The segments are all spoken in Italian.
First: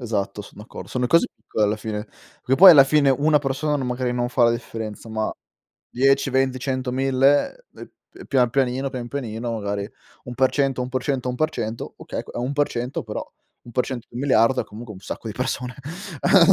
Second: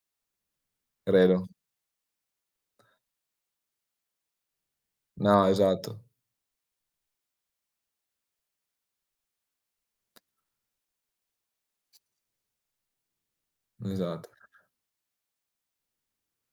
Esatto, son d'accordo. Sono cose Credo. piccole alla fine. Che poi alla fine una persona non magari non fa la differenza, ma No, esatto. 10, 20, 100, 1000, ehm, ehm, pian pianino, pian pianino, magari 1%, 1%, 1%, oka è 1% però 1% di 1 Esatto. miliardo è comunque un sacco di persone.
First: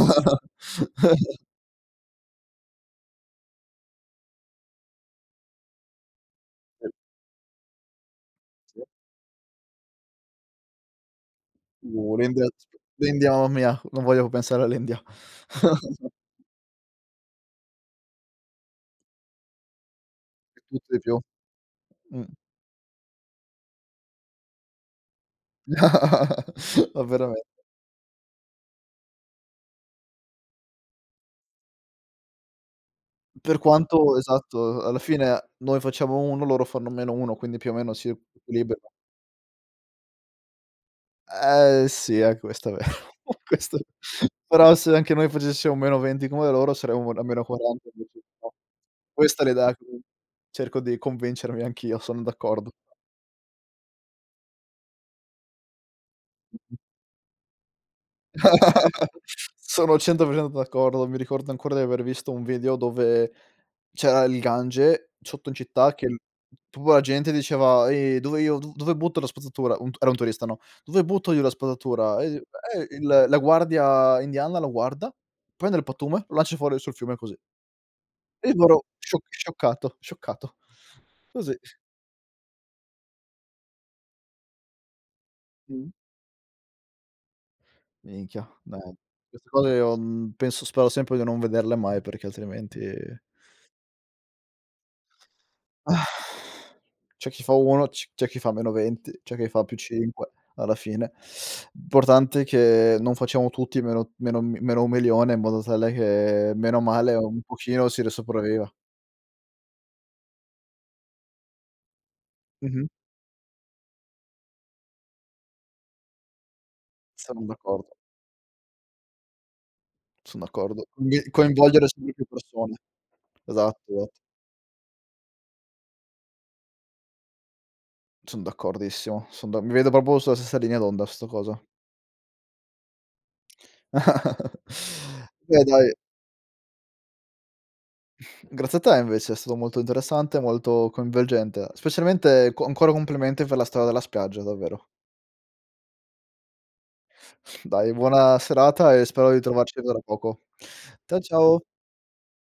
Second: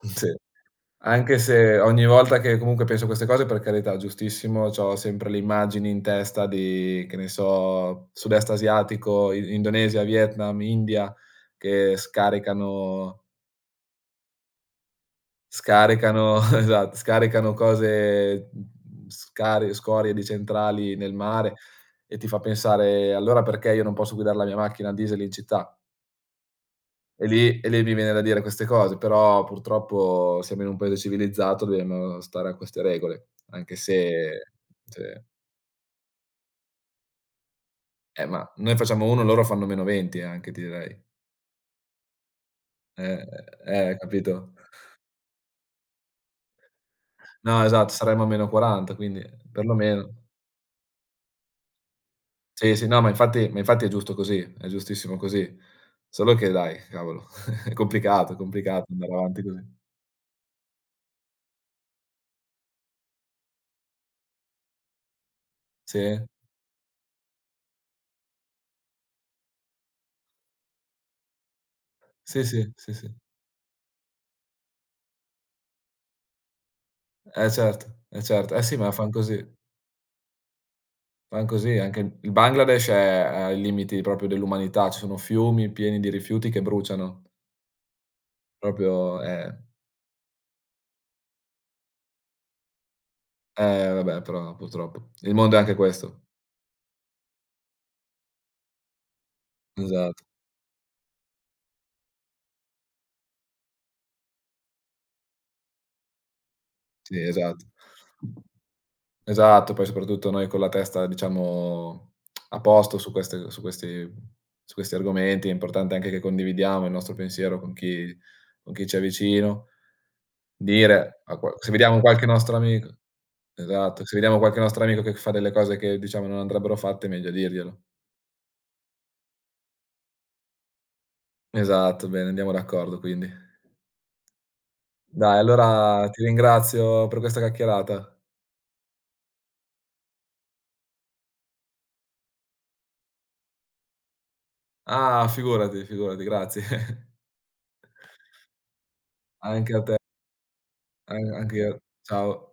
Sì. Anche se ogni volta che comunque penso a queste cose, per carità, giustissimo, c'ho sempre le immagini in testa [unintelligible] di, che ne so, sud-est Sì. asiatico, I Indonesia, Vietnam, India, che Boh l'India [unintelligible] scaricano l'India, mamma mia, non voglio pensare all'India. scaricano esatto, scaricano cose, mhmm, scarie scorie di E tutti centrali di nel più. mare e Mh. ti fa pensare: "Allora perché io non posso guidar la mia macchina a diesel in città?" Ma E veramente. lì e lì mi viene da dire queste cose, però purtroppo siamo in un paese civilizzato, dobbiamo stare a queste regole, Per anche quanto se esatto, a alla sì. fine noi facciamo 1, loro fanno -1, quindi più o meno si Eh, ma noi equilibrano. facciamo 1, loro fanno -20 anche, ti direi. Eh, sì, è questo vero, Eh, questo eh, eh, capito? però se anche noi facessimo -20 come loro, saremmo n a meno No, quaranta, che esatto, dici, saremmo a meno no, quaranta, quindi, questa è ehm, l'idea che perlomeno. cerco di convincermi anch'io, son d'accordo. Sì, sì, no, ma infatti ma infatti è giusto così, è giustissimo così. Solo che dai, cavolo, è complicato, è complicato andare avanti così. Sono 100% d'accordo. Mi ricordo ancora di aver visto un video dove c'era il Gange sotto in città che Sì. pua la gente diceva: "Ehi, dove io do dove butto la spazzatura?" Un t era un turista, no, "Dove butto io la spazzatura?", e i Sì, sì. e Sì, sì. il la guardia indiana lo guarda, prende il pattume, lo lancia fuori sul fiume così. Eh certo, eh E certo. Eh sì, loro ma fan scioc così. scioccato, scioccato. Fan Così. così, anche il Bangladesh, è è ai limiti proprio, dell'umanità, ci sono fiumi Mh. pieni di rifiuti che bruciano. Minchia, no, Proprio, queste ehm cose io, mhmm, penso spero sempre di non vederle mai, perché altrimenti Eh, vabbè, però purtroppo il mondo è anche questo. C'è chi fa 1, c c'è chi fa -20, c'è chi fa più Esatt cinque, alla fine. Importante è che non facciamo tutti meno, meno m -1 milione in modo tale bene o male Sì, un esatto. pochino si ri sopravviva. Esatto, poi soprattutto noi con la testa, diciamo, a Mh-mh. posto su queste, su questi su questi argomenti, è importante anche che condividiamo il nostro Sono pensiero con d'accordo. chi con chi ci è vicino, Son d'accordo. dire, Quindi a qual se coinvolgere vediamo sempre più qualche nostro persone. amic Esatto, esatto, esatto. se vediamo qualche nostro amico che fa delle cose che diciamo non andrebbero fatte, è meglio dirglielo. Son d'accordissimo, son d mi vedo proprio sulla stessa linea d'onda su 'sta cosa. Esatto, bene. Andiamo d'accordo, quindi. Dai, Beh, dai allora ti ringrazio per questa chiacchierata. Grazie a te invece, è stato molto interessante, molto coinvolgente, specialmente co ancora complimenti per la storia della spiaggia, davvero. Ah, figurati, figurati, grazie. Dai, buona serata e spero di Anche trovarci a te. tra poco. A Cia ciao! anch'io. Ciao.